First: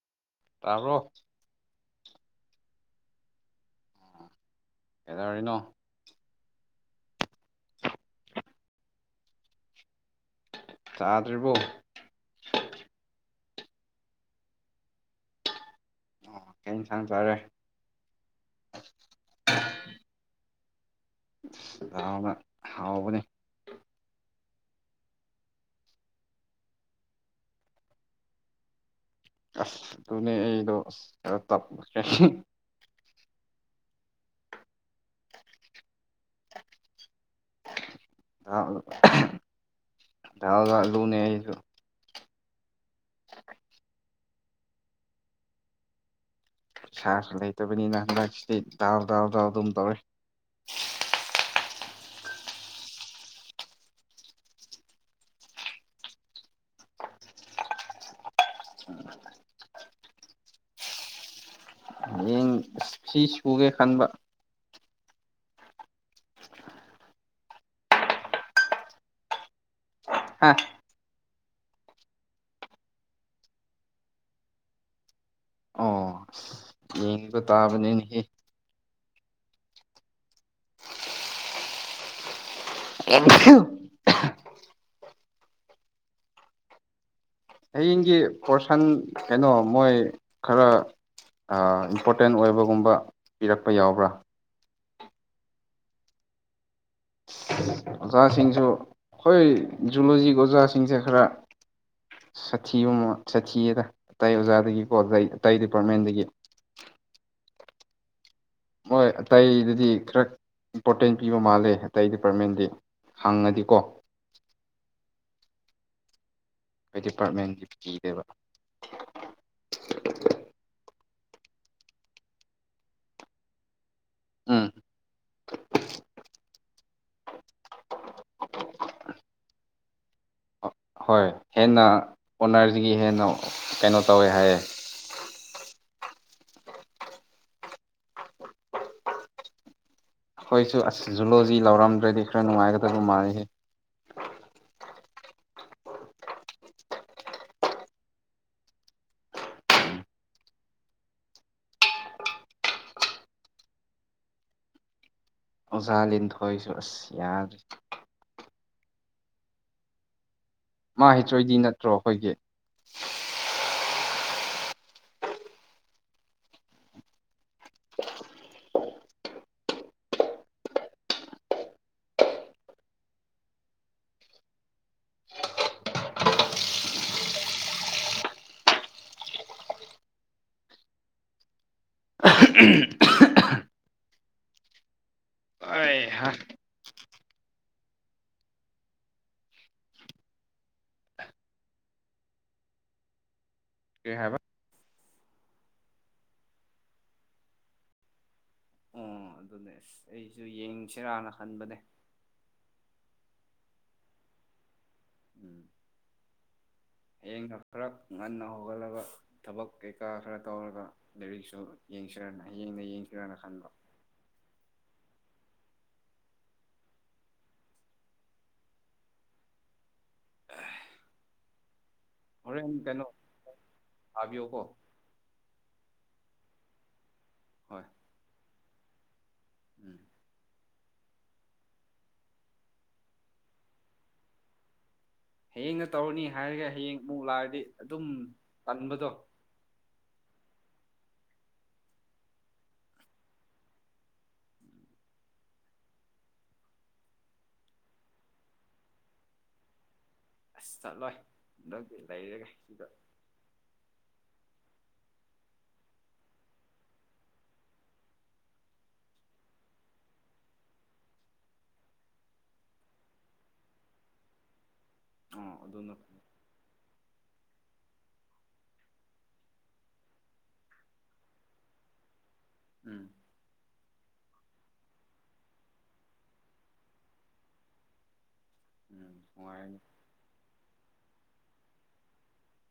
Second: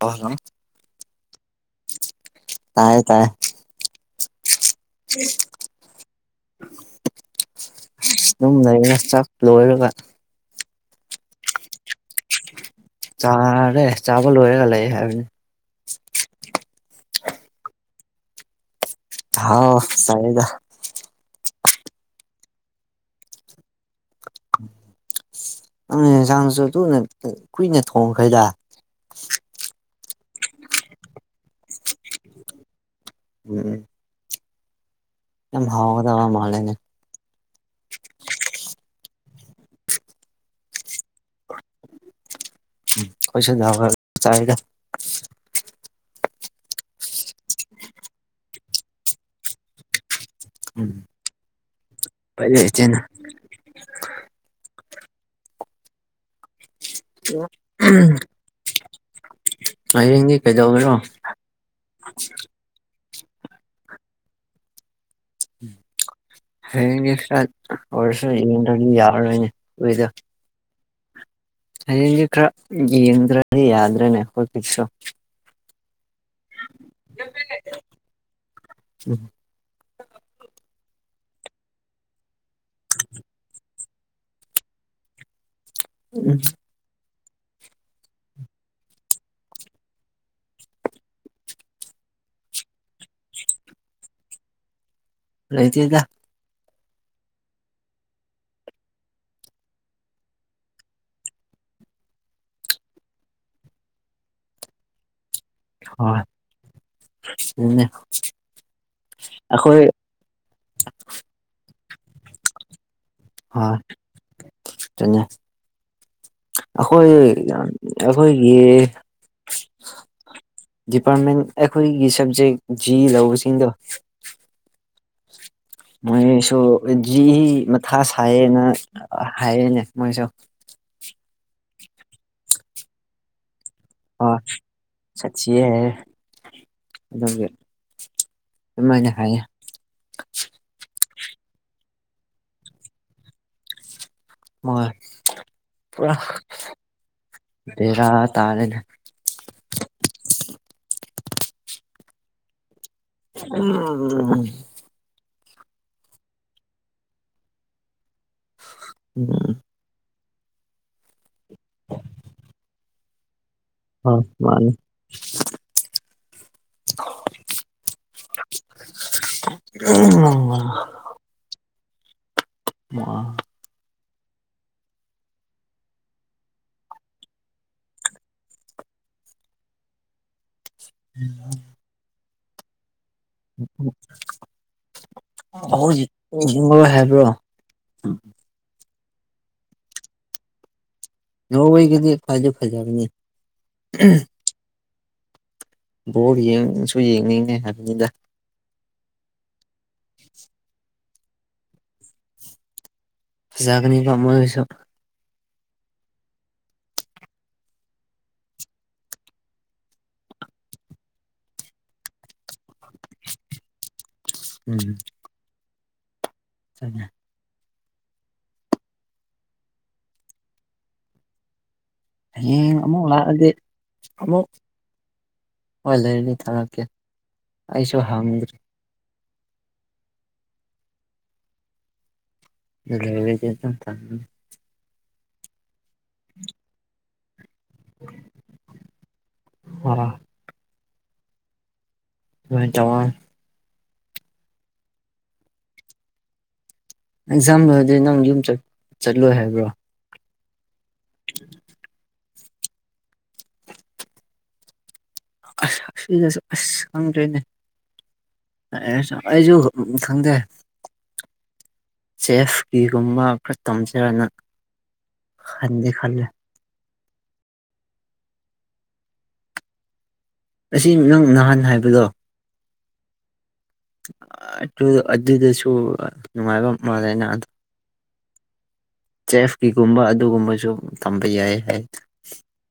ꯑꯣ ꯍꯜꯂꯣ ꯇꯥꯔꯣ ꯇꯥꯏ ꯇꯥꯏ ꯑꯦꯗꯥ ꯃꯅꯣ ꯑꯗꯨꯝ ꯂꯩꯩꯅ ꯆꯥꯛ ꯂꯣꯏꯔꯒ ꯆꯥꯗ꯭ꯔꯤꯕꯣ ꯆꯥꯔꯦ ꯆꯥꯕ ꯂꯣꯏꯔꯦꯒ ꯂꯩ ꯍꯥꯏꯕꯅꯤ ꯑꯣ ꯀ ꯊꯥꯡ ꯇꯔꯦ ꯍꯥꯎ ꯆꯥꯏꯗ ꯅ ꯍꯥꯎꯕꯅꯦ ꯅꯪ ꯌꯦꯟꯁꯥꯡꯅꯁꯨ ꯑꯗꯨꯨꯅ ꯀꯨꯏꯅ ꯊꯣꯡꯈꯩꯗ ꯑꯁ ꯑꯗꯨ ꯑꯩꯗꯣ ꯇꯞ ꯎꯝ ꯌꯥꯝ ꯍꯥꯎꯗꯕ ꯃꯥꯂꯦꯅꯦ ꯊꯒ ꯂꯨꯅ ꯍꯥꯏꯁꯨ [inaudible] ꯀꯩꯁꯨ ꯌꯥꯕ ꯆꯗ ꯁꯥꯁꯨ ꯂꯩꯇꯕꯅꯤꯅ ꯍꯟꯗꯛ ꯁꯤꯗꯤ ꯗꯥꯎ ꯗꯥꯎ ꯗꯥꯎ ꯑꯗꯨꯝ ꯇꯧꯔꯦ ꯎꯝ ꯐꯠꯇꯦꯅ ꯎꯝ [unintelligible] [inaudible] ꯑꯅꯤꯡ ꯀꯩꯗꯎꯒꯔꯣ ꯁꯤ ꯁꯨꯒꯦ ꯈꯟꯕ ꯍꯦꯡ ꯏꯁꯔꯁ ꯌꯦꯗꯤ ꯌꯥꯔꯅꯦ ꯍꯗ ꯍꯥꯥ ꯀ꯭ꯔ ꯌꯦꯟ꯭ꯔꯣꯗꯤ ꯌꯥꯗ꯭ꯔꯦꯅꯦ ꯍꯣꯏꯁꯨ ꯍꯕ ꯇꯥꯕꯅꯤꯅꯤꯍ [unintelligible] [inaudible] ꯑꯦ [unintelligible] [inaudible] ꯎꯝ [unintelligible] [inaudible] ꯍꯌꯦꯡꯒꯤ ꯄꯣꯔꯁꯟ ꯀꯩꯅꯣ ꯃꯣꯏ ꯈꯔ ꯏꯝꯄꯣꯔꯇꯦꯟ ꯑꯣꯏꯕꯒꯨꯝꯕ ꯄꯤꯔꯛꯄ ꯌꯥꯎꯕ꯭ꯔꯥ ꯂꯩꯇꯦꯗ ꯑꯣꯖꯥꯁꯤꯡꯁꯨ ꯑꯩꯈꯣꯏ ꯖꯨꯂꯣꯖꯤꯒꯤ ꯑꯣꯖꯥꯁꯤꯡꯁꯦ ꯈꯔ ꯁꯥꯊꯤꯕ ꯃꯥꯟ ꯁꯥꯊꯤꯌꯦꯗ ꯑꯇꯩ ꯑꯣꯖꯥꯗꯒꯤꯀꯣ ꯒꯩ ꯇꯩ ꯗꯤꯄꯥꯔꯠꯃꯦꯟꯗꯒꯤ ꯎꯝꯅꯦ ꯍꯣꯏ ꯑꯇꯩꯗꯗꯤ ꯈꯔ ꯏꯝꯄꯣꯔꯇꯦꯟ ꯄꯤꯕ ꯃꯥꯜꯂꯦ ꯑꯇꯩ ꯗꯤꯄꯥꯔꯠꯃꯦꯟꯗꯤ ꯍꯪꯉꯗꯤꯀꯣ ꯆꯟꯌꯥ ꯑꯩꯈꯣꯏ ꯗꯤꯄꯥꯔꯠꯃꯦꯟꯒꯤ ꯌꯥꯝ ꯄꯤꯗꯦꯕ ꯑꯩꯈꯣꯏꯒꯤ ꯗꯤꯄꯥꯔꯠꯃꯦꯟ ꯑꯩꯈꯣꯏꯒꯤ ꯁꯕꯖꯦꯛ ꯖꯤ ꯂꯧꯕꯁꯤꯡꯗꯣ ꯎꯝ ꯃꯣꯏꯁꯨ ꯖꯤ ꯏ ꯃꯊꯥ ꯁꯥꯏꯌꯦꯅ ꯍꯥꯏꯌꯦꯅꯦ ꯃꯣꯏꯁꯨ ꯍꯣꯏ ꯍꯦꯟꯅ ꯑꯣꯅꯔꯁꯒꯤ ꯍꯦꯟꯅ ꯀꯩꯅꯣ ꯇꯧꯋꯦ ꯍꯥꯏꯌꯦ ꯆꯠꯁꯤ ꯍꯥꯏꯔꯦ ꯑꯗꯨꯒꯤ ꯑꯗꯨꯃꯥꯏꯅ ꯍꯥꯏꯌꯦ ꯑꯩꯈꯣꯏꯁꯨ ꯑꯁ ꯖꯨꯂꯣꯖꯤ ꯂꯥꯎꯔꯝꯗ꯭ꯔꯗꯤ ꯈꯔ ꯅꯨꯡꯉꯥꯏꯒꯗꯕ ꯃꯥꯜꯂꯤꯍꯦ ꯃꫭꯏ ꯄꯨꯔꯥ ꯕꯦꯔꯥ ꯇꯥꯔꯦꯅ ꯎꯝ ꯑꯣꯖꯥ ꯂꯤꯟꯊꯣꯏꯁꯨ ꯑꯁ ꯌꯥ ꯎꯝ ꯃꯥ ꯍꯩꯇ꯭ꯔꯣꯏꯗꯤ ꯅꯠꯇ꯭ꯔꯣ ꯑꯩꯈꯣꯏꯒꯤ ꯑꯝ ꯃꯥꯟꯅꯦ ꯎꯍꯨꯝ ꯑ ꯎꯝ [inaudible] ꯍꯣꯏ ꯍꯥ ꯑꯈꫭꯏꯁꯤ ꯖꯤꯡꯉꯔꫭꯏ ꯍꯥꯏꯕ꯭ꯔꯣ ꯅꯈꫭꯏꯒꯤꯗꯤ ꯐꯁꯨ ꯐꯖꯕꯅꯦ ꯀꯩ ꯍꯥꯏꯕ ꯕꯣꯔ ꯌꯦꯡꯁꯨ ꯌꯦꯡꯅꯤꯡꯉꯦ ꯍꯥꯏꯕꯅꯤꯗ ꯑꯣ ꯑꯗꯨꯅꯦ ꯑꯩꯁꯨ ꯌꯦꯡꯁꯤꯔꯥꯅ ꯈꯟꯕꯅꯦ ꯐꯖꯒꯅꯤ ꯀꫭ ꯃꯣꯏꯁꯨ ꯎꯝ ꯍꯌꯦꯡꯅ ꯈꯔ ꯉꯟꯅ ꯍꯧꯒꯠꯂꯒ ꯊꯕꯛ ꯀꯩꯀꯥ ꯈꯔ ꯇꯧꯔꯒ ꯂꯥꯏꯔꯤꯛꯁꯨ ꯌꯦꯡꯁꯤꯔꯅ ꯍꯌꯦꯡꯗ ꯌꯦꯡꯁꯤꯔꯅ ꯈꯟꯕ ꯎꯝ ꯆ ꯅꯥ ꯑ ꯍꯌꯦꯡ ꯑꯃꯨꯛ ꯂꯥꯛꯑꯗꯤ ꯑꯃꯨꯛ ꯊꯥꯕꯤꯌꯣꯀꯣ ꯍꯣꯏ ꯂꯩꯔꯅꯤ ꯊꯥꯔꯛꯀꯦ ꯍꯣꯏ ꯑꯩꯁꯨ ꯍꯥꯡꯗꯦ [inaudible] ꯂꯩꯔꯗꯤ ꯊ ꯍꯌꯦꯡꯅ ꯇꯧꯔꯅꯤ ꯍꯥꯏꯔꯒ ꯍꯌꯦꯡ ꯑꯃꯨꯛ ꯂꯥꯛꯔꯗꯤ ꯑꯗꯨꯝ ꯇꯟꯕꯗꯣ ꯑꯗꯨꯃꯥꯏꯟ ꯇꯧꯋꯥꯡ ꯑꯦꯛꯖꯥꯝ ꯂꯣꯏꯔꯗꯤ ꯅꯪ ꯌꯨꯝ ꯆꯠ ꯆꯠꯂꯣꯏ ꯍꯥꯏꯕ꯭ꯔꯣ ꯑꯁ ꯆꯠꯂꯣꯏ ꯍꯟꯗꯛꯇꯤ ꯂꯩꯔꯒꯦ ꯁꯤꯗ ꯑ ꯁꯤꯗꯁꯨ ꯑꯁ ꯈꯪꯗ꯭ꯔꯤꯅꯦ ꯑ ꯑꯩꯁꯨ ꯈꯪꯗꯦ ꯆꯦꯐꯀꯤꯒꯨꯝꯕ ꯈꯔ ꯇꯝꯁꯤꯔꯅ ꯑꯣ ꯈꯟꯗꯤ ꯑꯗꯨꯅ ꯈꯜꯂꯦ ꯑꯁꯤ ꯅꯪ ꯅꯍꯥꯟ ꯍꯥꯏꯕꯗꯣ ꯎꯝ ꯑꯗꯨꯗꯤꯁꯨ ꯅꯨꯡꯉꯥꯏꯕ ꯃꯦ ꯅ ꯎꯝ ꯅꯨꯡꯉꯥꯏꯔꯅꯤ ꯆꯦꯐꯀꯤꯒꯨꯝꯕ ꯑꯗꯨꯒꯨꯝꯕꯁꯨ ꯇꯝꯕ ꯌꯥꯏ ꯍꯥꯏ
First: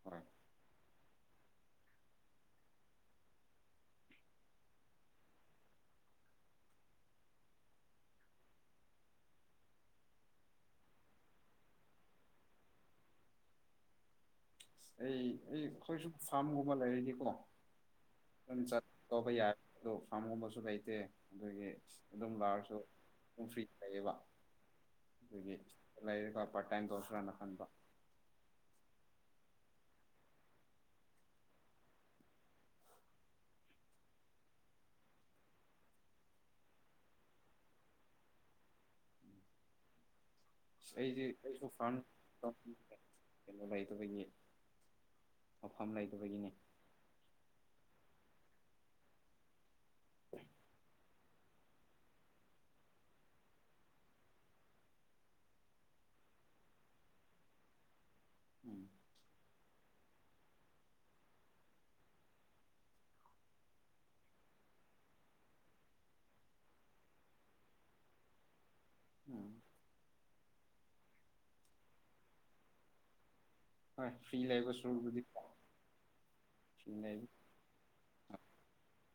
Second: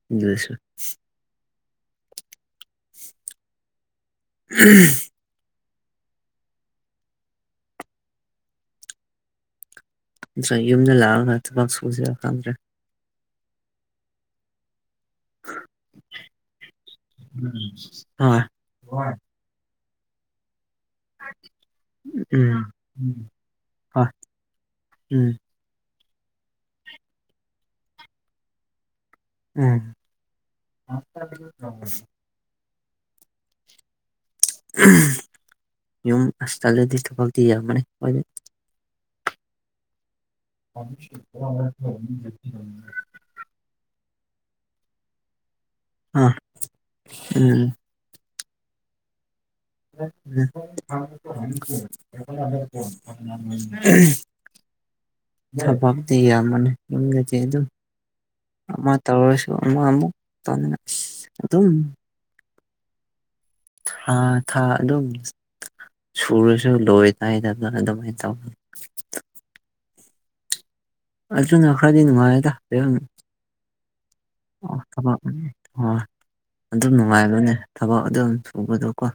ꯍꯣꯏ ꯑꯗꯨꯁꯨ ꯎꯝ ꯅꯠꯇ꯭ꯔ ꯌꯨꯝꯗ ꯂꯥꯛꯑꯒ ꯊꯕꯛ ꯁꯨꯁꯤꯔ ꯈꯪꯗ꯭ꯔꯦ ꯑꯩ ꯑꯩ ꯑꯩꯈꯣꯏꯁꯨ ꯐꯥꯝꯒꯨꯝꯕ ꯂꯩꯔꯗꯤꯀꯣ ꯍꯣꯏ ꯑꯗꯨ ꯇꯧꯕ ꯌꯥꯔ ꯐꯥꯝ ꯍꯝꯁ ꯍꯥꯏꯥꯏ ꯎꯝ ꯑꯗꯨꯝ ꯐ꯭ꯔꯤ ꯍ ꯎꯝ ꯀ ꯄ ꯇꯥꯏ ꯇꯣꯁ꯭ꯔꯅ ꯐꯟꯄ ꯎꯝ ꯌꯨꯝ ꯑꯁꯇꯥꯗꯤ ꯊꯄꯗꯤ ꯌꯥ ꯃ ꯀꯣꯏ ꯑꯩꯗꯤ ꯑꯩꯁꯨ ꯐꯥ ꯀꯩꯅꯣ ꯂꯩꯗꯒꯤ ꯃꯐꯝ ꯑ ꯂꯩꯇꯕꯒꯤꯅꯦ ꯎꯝ [unintelligible] [unintelligible] [unintelligible] ꯕꯗꯌꯥꯃꯟ ꯌꯦꯒ ꯆꯩꯗꯨ ꯎꯝ ꯑꯃ ꯇꯧꯔꯁꯨ ꯑꯃ ꯑꯃꯨꯛ ꯇꯧꯅꯤꯅ ꯑꯁ ꯑꯗꯨꯝ ꯍꯥꯥ ꯊꯥ ꯑꯗꯨꯝ ꯁꯨꯔ ꯁ ꯂꯣꯏ ꯇꯥꯏꯗꯗꯅ ꯑꯗꯨꯃꯥꯏ ꯇꯃ ꯎꯝ ꯑꯖꯨꯅ ꯑꯈ꯭ꯔꯥꯗꯤꯅꯅꯨꯡ ꯇꯔꯣ ꯍꯣꯏ ꯐ꯭ꯔꯤ ꯎ ꯂꯩꯕ ꯁꯔꯨꯛꯄꯨꯗꯤ ꯑꯗꯨꯝ ꯐ꯭ꯔꯤ ꯂꯩꯕ ꯅꯨꯡꯉꯥꯏꯕꯅꯦ ꯊꯕꯛ ꯑꯗꯨꯝ ꯁꯨꯕꯗꯣꯀꯣ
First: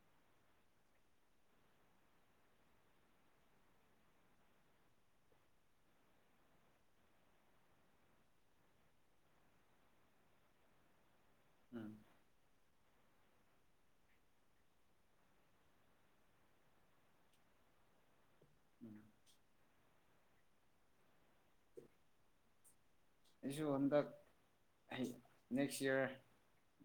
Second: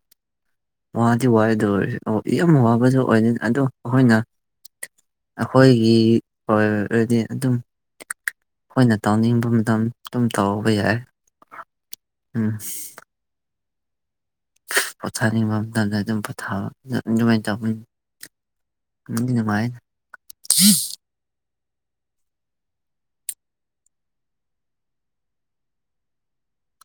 ꯋꯥꯗꯤ ꯋꯥꯗꯣꯏꯔꯁꯦ ꯑꯣ ꯌꯥꯝ ꯋꯥꯕꯗꯨ ꯑꯣꯏꯅꯤꯅꯤ ꯑꯗꯣ ꯑꯩꯈꯣꯏꯅ ꯑꯩꯈꯣꯏꯒꯤ ꯍꯗꯤ ꯑꯗꯨꯝ ꯑꯩꯈꯣꯏꯅ ꯇꯧꯅꯤꯡꯕ ꯃꯇꯝ ꯑꯗꯨꯝ ꯇꯥꯎꯧꯕ ꯌꯥꯏ ꯎꯝ ꯎꯝ ꯄꯣꯊꯥꯅꯤꯡꯕ ꯃꯇꯝꯗ ꯑꯗꯨꯝ ꯄꯣꯊꯥꯕ ꯑꯗꯨꯃꯥꯏꯅ ꯇꯧꯅꯤ ꯎꯝ ꯃꯗꯤ ꯃꯥꯏ ꯑꯩꯁꯨ ꯍꯟꯗꯛ ꯅꯦꯛꯁ ꯏꯌꯥꯔ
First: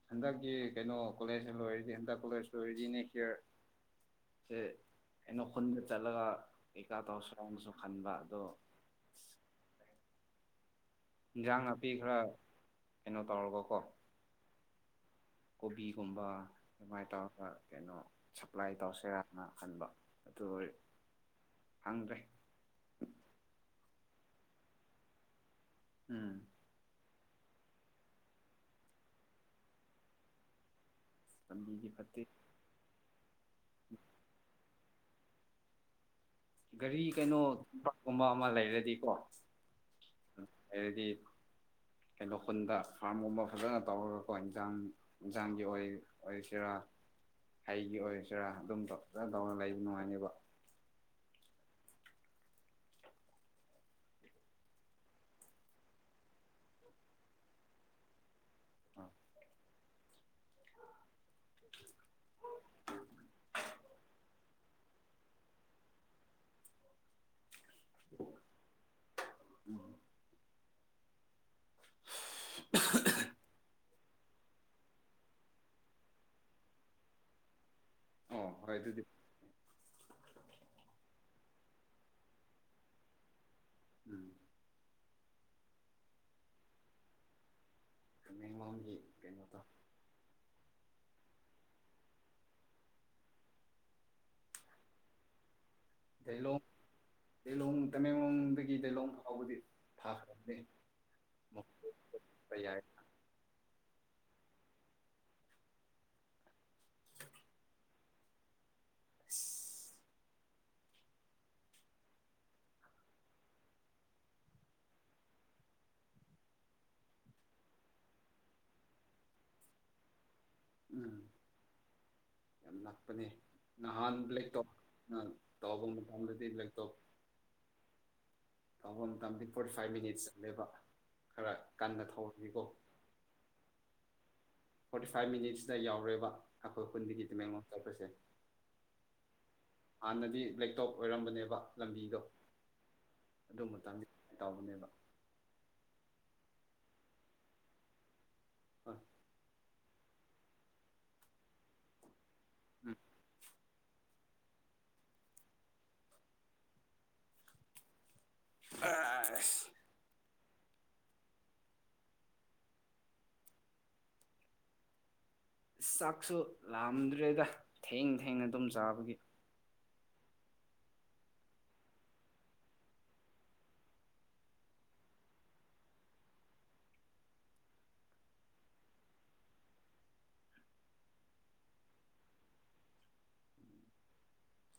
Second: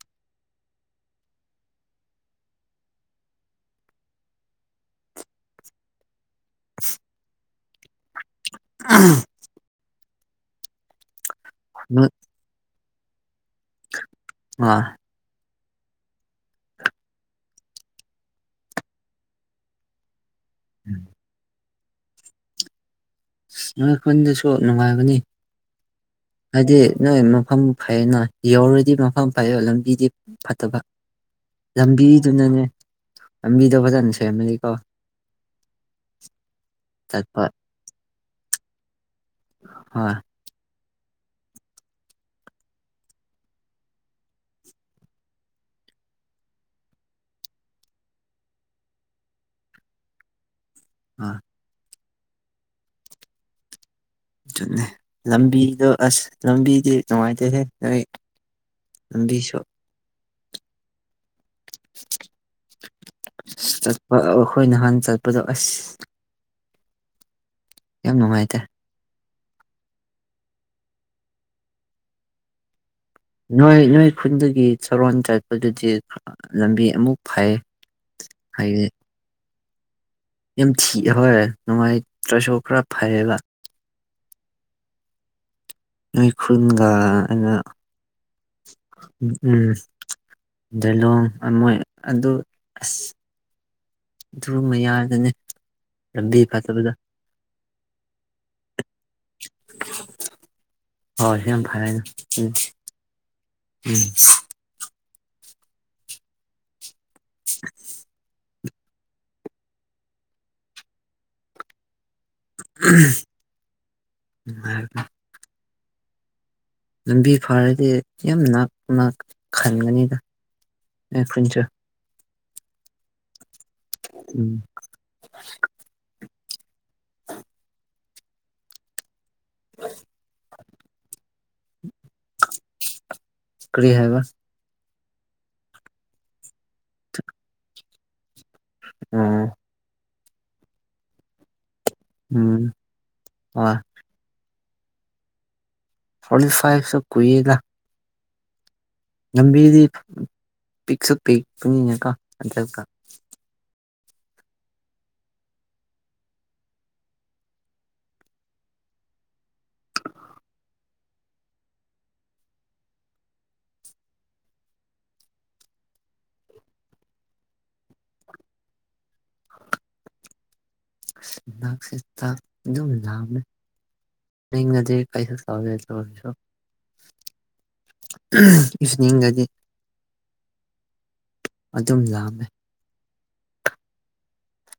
ꯍꯟꯗꯛꯀꯤ ꯀꯩꯅꯣ ꯀꯣꯂꯦꯖ ꯂꯣꯏꯔꯗꯤ ꯍꯟꯗꯛ ꯀꯣꯂꯦꯖ ꯂꯣꯏꯔꯤꯗꯤ ꯅꯦꯛꯁ ꯏꯔ ꯁ ꯑꯩꯅꯣ ꯈꯨꯅ ꯆꯠꯂꯒ ꯏꯀꯥꯗꯁꯣꯡꯁꯨ ꯈꯟꯕ ꯑꯗꯣ ꯏꯟꯁꯥꯡ ꯅꯥꯄꯤ ꯈꯔ ꯀꯩꯅꯣ ꯇꯧꯔꯒꯀꯣ ꯑ ꯀꯣꯕꯤꯒꯨꯝꯕ ꯑꯗꯨꯃꯥꯏꯅ ꯇꯧꯔꯒ ꯀꯩꯅꯣ ꯁꯞꯄ꯭ꯂꯥꯏ ꯇꯧꯁꯦꯔꯅ ꯈꯟꯕ ꯑꯗꯨꯏ ꯍꯪꯗ꯭ꯔꯦ ꯅꯣꯏꯈꯣꯏꯗꯁꯨ ꯅꯨꯡꯉꯥꯏꯕꯅꯤ ꯎꯝ ꯍꯥꯏꯗꯤ ꯅꯣꯏ ꯃꯐꯝ ꯐꯩꯌꯦꯅ ꯌꯧꯔꯗꯤ ꯃꯐꯝ ꯐꯩꯌꯦ ꯂꯝꯕꯤꯗꯤ ꯐꯠꯇꯕ ꯂꯝꯕꯤꯗꯤ ꯐꯠꯇꯦ ꯂꯝꯕꯤꯗꯨꯅꯅꯦ ꯂꯝꯕꯤꯗꯣ ꯐꯖꯅ ꯁꯦꯝꯔꯃꯅꯤꯀꯣ [unintelligible] ꯒꯥꯔꯤ ꯀꯩꯅꯣ ꯀꯨꯝꯕ ꯑꯃ ꯂꯩꯔꯗꯤꯀꯣ ꯍ ꯑꯦꯗꯤ ꯀꯩꯅꯣ ꯈꯨꯟꯗ ꯐꯥꯔꯝꯒꯨꯝꯕ ꯐꯖꯅ ꯇꯧꯔꯒꯀꯣ ꯏꯟꯖꯥꯡ ꯌꯦꯟꯖꯥꯡꯒꯤ ꯑꯣꯏ ꯆꯔꯥ [unintelligible] ꯑꯩꯒꯤ ꯑꯣꯏꯁꯤꯔꯥ ꯑꯗꯨꯝ ꯐꯖꯅ ꯇꯧꯅ ꯂꯩꯕ ꯅꯨꯡꯉꯥꯏꯅꯦꯕ ꯑꯥ ꯑꯗꯨ ꯂꯝꯕꯤꯗꯣ ꯑꯁ ꯂꯝꯕꯤꯗꯤ ꯅꯨꯡꯉꯥꯏꯇꯦꯍꯦ ꯅꯣꯏ ꯑꯗꯁꯣ ꯆꯠꯄ ꯑꯩꯈꯣꯏ ꯅꯍꯥꯟ ꯆꯠꯄꯗꯣ ꯑꯁ ꯌꯥꯝ ꯅꯨꯡꯉꯥꯏꯇꯦ ꯅꯣꯏ ꯅꯣꯏ ꯈꯨꯟꯒꯤ ꯁꯔꯣꯟ ꯆꯠꯄꯗꯨꯗꯤ ꯂꯝꯕꯤ ꯑꯃꯨꯛ ꯐꯩ ꯑꯣ ꯍꯣꯏ ꯍꯥꯏꯗꯤ ꯑꯗꯨꯗꯤ ꯌꯥꯝ ꯊꯤ ꯍꯣꯏ ꯅꯨꯡꯉꯥꯏꯇ꯭ꯔꯁꯨ ꯈꯔ ꯐꯩꯌꯦꯕ ꯎꯝ ꯅꯣꯏ ꯈꯨꯟꯒ ꯑꯩꯅ ꯀꯃ ꯂꯒꯤ ꯀꯩꯅꯣ ꯇ ꯗꯂꯣꯡ ꯑꯃ ꯑꯗꯨ ꯑꯁ ꯑꯗꯨ ꯃꯌꯥꯗꯅꯤ ꯂꯝꯕꯤ ꯐꯠꯇꯕꯗ ꯂꯤꯂꯣꯡ ꯇꯃꯦꯡꯂꯣꯡꯗꯒꯤ ꯂꯤꯂꯣꯡ ꯐꯥꯎꯕꯗꯤ ꯊꯥꯈ꯭ꯔꯕꯅꯤ ꯍꯣꯏ ꯍꯣꯏ ꯁꯤ ꯌꯥꯝ ꯐꯔꯦꯅ ꯎꯝ ꯎꯝ [inaudible] [inaudible] ꯂꯝꯕꯤ ꯐꯔꯗꯤ ꯌꯥꯝꯛꯅ ꯈꯟꯒꯅꯤꯗ ꯎꯝ ꯑꯦ ꯈꯨ ꯆ ꯌꯥꯝ ꯅꯛꯄꯅꯦ ꯅꯍꯥꯟ ꯎꯝ ꯂꯦꯇꯣꯞꯅ ꯇꯧꯕ ꯃꯇꯝꯗꯗꯤ ꯂꯦꯇꯣꯞ ꯇꯐꯝ ꯃꯇꯝꯗꯤ ꯐꯣꯔꯇꯤ ꯐꯥꯏꯚ ꯃꯤꯅꯤꯠ ꯆꯠꯂꯦꯕ ꯈꯔ ꯀꯟꯅ ꯊꯧꯔꯁꯤꯀꯣ ꯀꯔꯤ ꯍꯥꯏꯕ ꯐꯣꯔꯇꯤ ꯐꯥꯏꯚ ꯃꯤꯅꯤꯠꯁꯇ ꯌꯥꯎꯔꯦꯕ ꯑꯩꯈꯣꯏ ꯀꯨꯟꯗꯒꯤ ꯇꯨꯃꯦꯡꯂꯣ ꯆꯠꯄꯁꯦ ꯎꯝ ꯍꯥꯟꯅꯗꯤ ꯂꯕꯦꯛꯇꯣꯞ ꯑꯣꯏꯔꯝꯕꯅꯦꯕ ꯂꯝꯕꯤꯗꯣ ꯎꯝ ꯍꯣꯏ ꯑꯗꯨꯝꯕ ꯇꯅꯤ ꯇꯥꯎꯕꯅꯦꯕ ꯐꯂꯤ ꯐꯥꯏ ꯁ ꯀꯨꯏꯗ ꯍꯣꯏ ꯂꯝꯕꯤꯗꯤ ꯄꯤꯛ ꯁ ꯄꯤꯛ ꯄꯪꯅꯤꯡꯉꯀꯣ ꯍꯟꯗ ꯎꯝ ꯑ ꯆꯥꯛꯁꯨ ꯂꯥꯑꯝꯗ꯭ꯔꯦꯗ ꯊꯦꯡ ꯊꯦꯡꯅ ꯑꯗꯨꯝ ꯆꯥꯕꯒꯤ ꯁꯤ ꯑꯗꯨꯝ ꯂ ꯅꯖꯤ ꯀꯩ ꯁꯁꯨ ꯏꯁꯅꯤ ꯏꯪꯒꯥꯖꯤ ꯑꯗꯨꯝ ꯂꯥꯝꯃꯦ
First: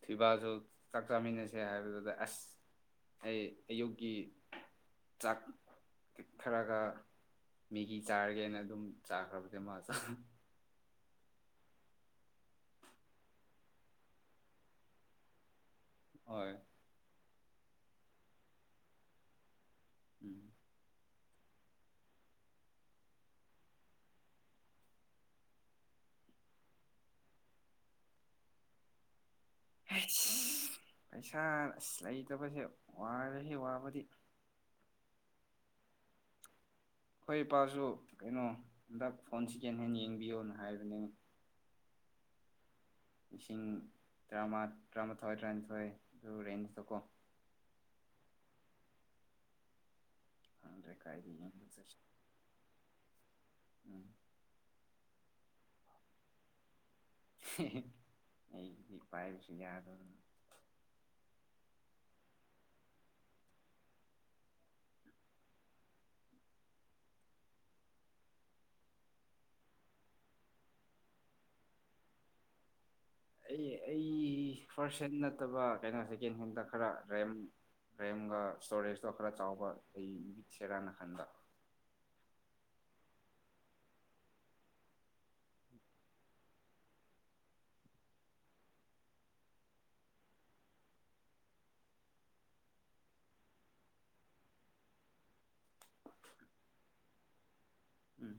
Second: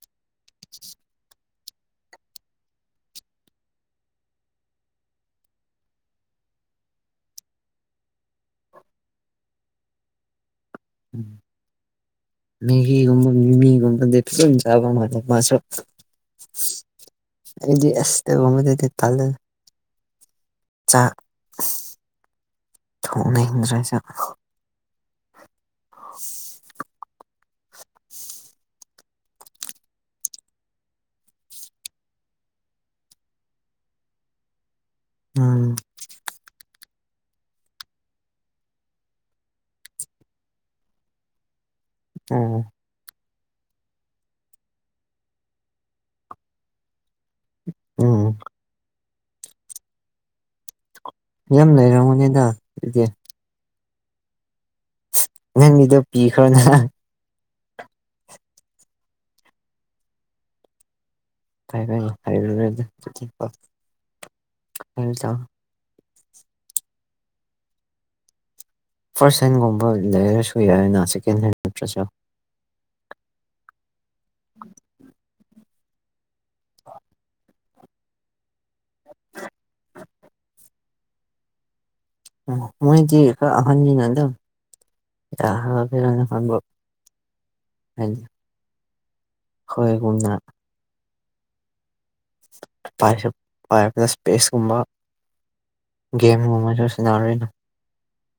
ꯐꯤꯕꯥꯜꯁꯨ ꯆꯥꯛ ꯆꯥꯃꯤꯟꯅꯁꯦ ꯍꯥꯏꯕꯗꯨꯗ ꯑꯁ ꯑꯩ ꯑꯌꯨꯛꯀꯤ ꯆꯥꯛ ꯄꯤꯛꯈꯔꯒ ꯃꯦꯒꯤ ꯆꯥꯔꯒꯦꯅ ꯑꯗꯨꯝ ꯆꯥꯈ꯭ꯔꯕꯁꯦ ꯃꯥ ꯃꯦꯘꯤ ꯀꯕ ꯃꯤꯃꯤꯒꯝꯕꯗ ꯆꯥꯕ ꯃ ꯃꯥꯁ ꯍꯣꯏ ꯑꯩꯗꯤ ꯑꯁꯇ ꯀꯃꯗꯗꯤ ꯇꯂꯦ ꯎꯝ ꯆꯥꯛ ꯊꯣꯡꯅ ꯍꯤꯡꯗ꯭ꯔꯦꯁꯦ [inaudible] ꯐ ꯄꯩꯁꯥ ꯑꯁ ꯂꯩꯇꯕꯁꯦ ꯋꯥꯔꯦꯁꯤ ꯋꯥꯕꯗꯤ ꯎꯝ ꯍꯣꯏ ꯏꯄꯥꯁꯨ ꯀꯩꯅꯣ ꯍꯟꯗꯛ ꯐꯣꯟ ꯁꯦꯀꯦꯟ ꯍꯦꯟ ꯌꯦꯡꯕꯤꯌꯣꯅ ꯍꯥꯏꯕꯅꯤ ꯎꯝ ꯂꯤꯁꯤꯡ ꯇꯔꯥꯃ ꯇꯔꯥꯃꯥꯊꯣꯏ ꯇꯔꯥꯅꯤꯊꯣꯏ ꯑꯗꯨ ꯔꯦꯟꯖꯇꯀꯣ ꯎꯝ ꯈꯪꯗ꯭ꯔꯦ ꯀꯥꯏꯗ ꯌꯦꯡꯕ ꯌꯥꯝ ꯆꯠꯁꯤ ꯂꯩꯔꯝꯃꯣꯅꯦꯗ ꯏꯗꯤ ꯎꯝ ꯅ ꯃꯤꯗ ꯄꯤ ꯈꯔꯅꯦ ꯑꯩ ꯄꯥꯏꯁꯤ ꯌꯥꯗ ꯐ ꯐ ꯍꯥꯏ ꯍꯥꯏ ꯊ ꯐꯥꯔꯁ ꯍꯦꯟꯒꯨꯝꯕ ꯂꯩꯔꯁꯨ ꯌꯥꯏꯅ ꯁꯦꯀꯦꯟ ꯍꯦꯟ ꯅꯠꯇ꯭ꯔꯁꯨ ꯑꯩ ꯐꯥꯔꯁ ꯍꯦꯟ ꯅꯠꯇꯕ ꯀꯩꯅꯣ ꯁꯦꯀꯦꯟ ꯍꯦꯟꯗ ꯈꯔꯔꯦꯝ ꯔꯦꯝꯒ ꯏꯁꯇꯣꯔꯦꯖꯇꯣ ꯈꯔ ꯆꯥꯎꯕ ꯑꯩ ꯠꯁꯦꯔꯥꯅ ꯈꯟꯕ ꯃꯣꯏꯗꯤꯀ ꯑꯍꯟꯖꯤ ꯅꯗꯣ ꯌꯥ ꯐ ꯍ ꯍꯣꯏꯒꯨꯨꯝꯅ ꯄꯥꯏꯔꯅ ꯏꯁꯄꯦꯁꯀꯨꯝꯕ ꯒꯦꯝ [unintelligible] ꯎꯝ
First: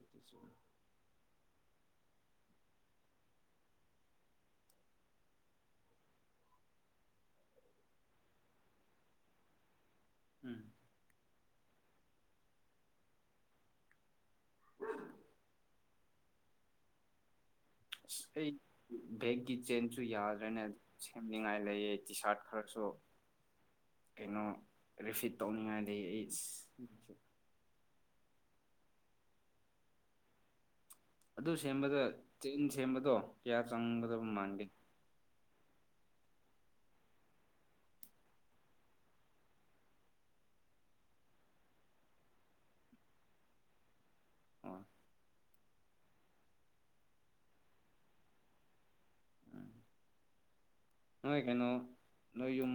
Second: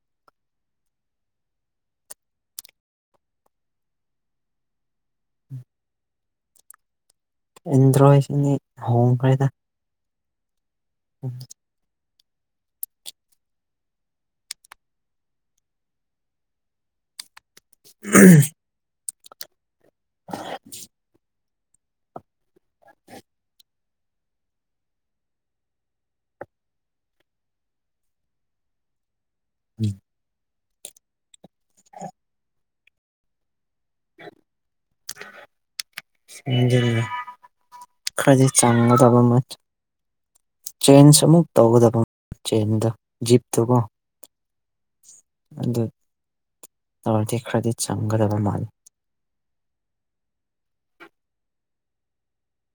[unintelligible] ꯏꯟꯗ꯭ꯔꯣꯁꯤꯅꯤ ꯍꯣꯡꯈ꯭ꯔꯦꯗ ꯎꯝ ꯎꯝ ꯎꯝ ꯕꯦꯛꯀꯤ ꯆꯦꯟꯁꯨ ꯌꯥꯗ꯭ꯔꯦꯅꯦ ꯁꯦꯝꯅꯤꯡꯉꯥꯏ ꯂꯩꯌꯦ ꯇꯤ ꯁꯥꯔꯠ ꯈꯔꯁꯨ ꯀꯩꯅꯣ ꯔꯤꯐꯤꯠ ꯇꯧꯅꯤꯡꯉꯥꯏꯗꯒꯤ ꯑꯩ ꯎꯝ ꯑꯗꯨ ꯁꯦꯝꯕꯗ ꯆꯦꯟ ꯁꯦꯝꯕꯗꯣ ꯀꯌꯥ ꯆꯪꯒꯗꯕ ꯃꯥꯟꯒꯦ ꯑꯗꯥ ꯈꯔꯗꯤ ꯆꯪ ꯑꯕꯃ ꯆꯦꯟꯁ ꯑꯃꯨꯛ ꯇꯧꯒꯗꯕ ꯆꯦꯟꯗ ꯖꯤꯞꯇꯨꯒꯣ ꯑ ꯑꯗꯨ ꯇꯔꯗꯤ ꯈꯔꯗꯤ ꯆꯪꯒꯗꯕ ꯃꯥꯜꯂꯤ ꯎꯝ ꯅꯣꯏ ꯀꯩꯅꯣ ꯅꯣꯏ ꯌ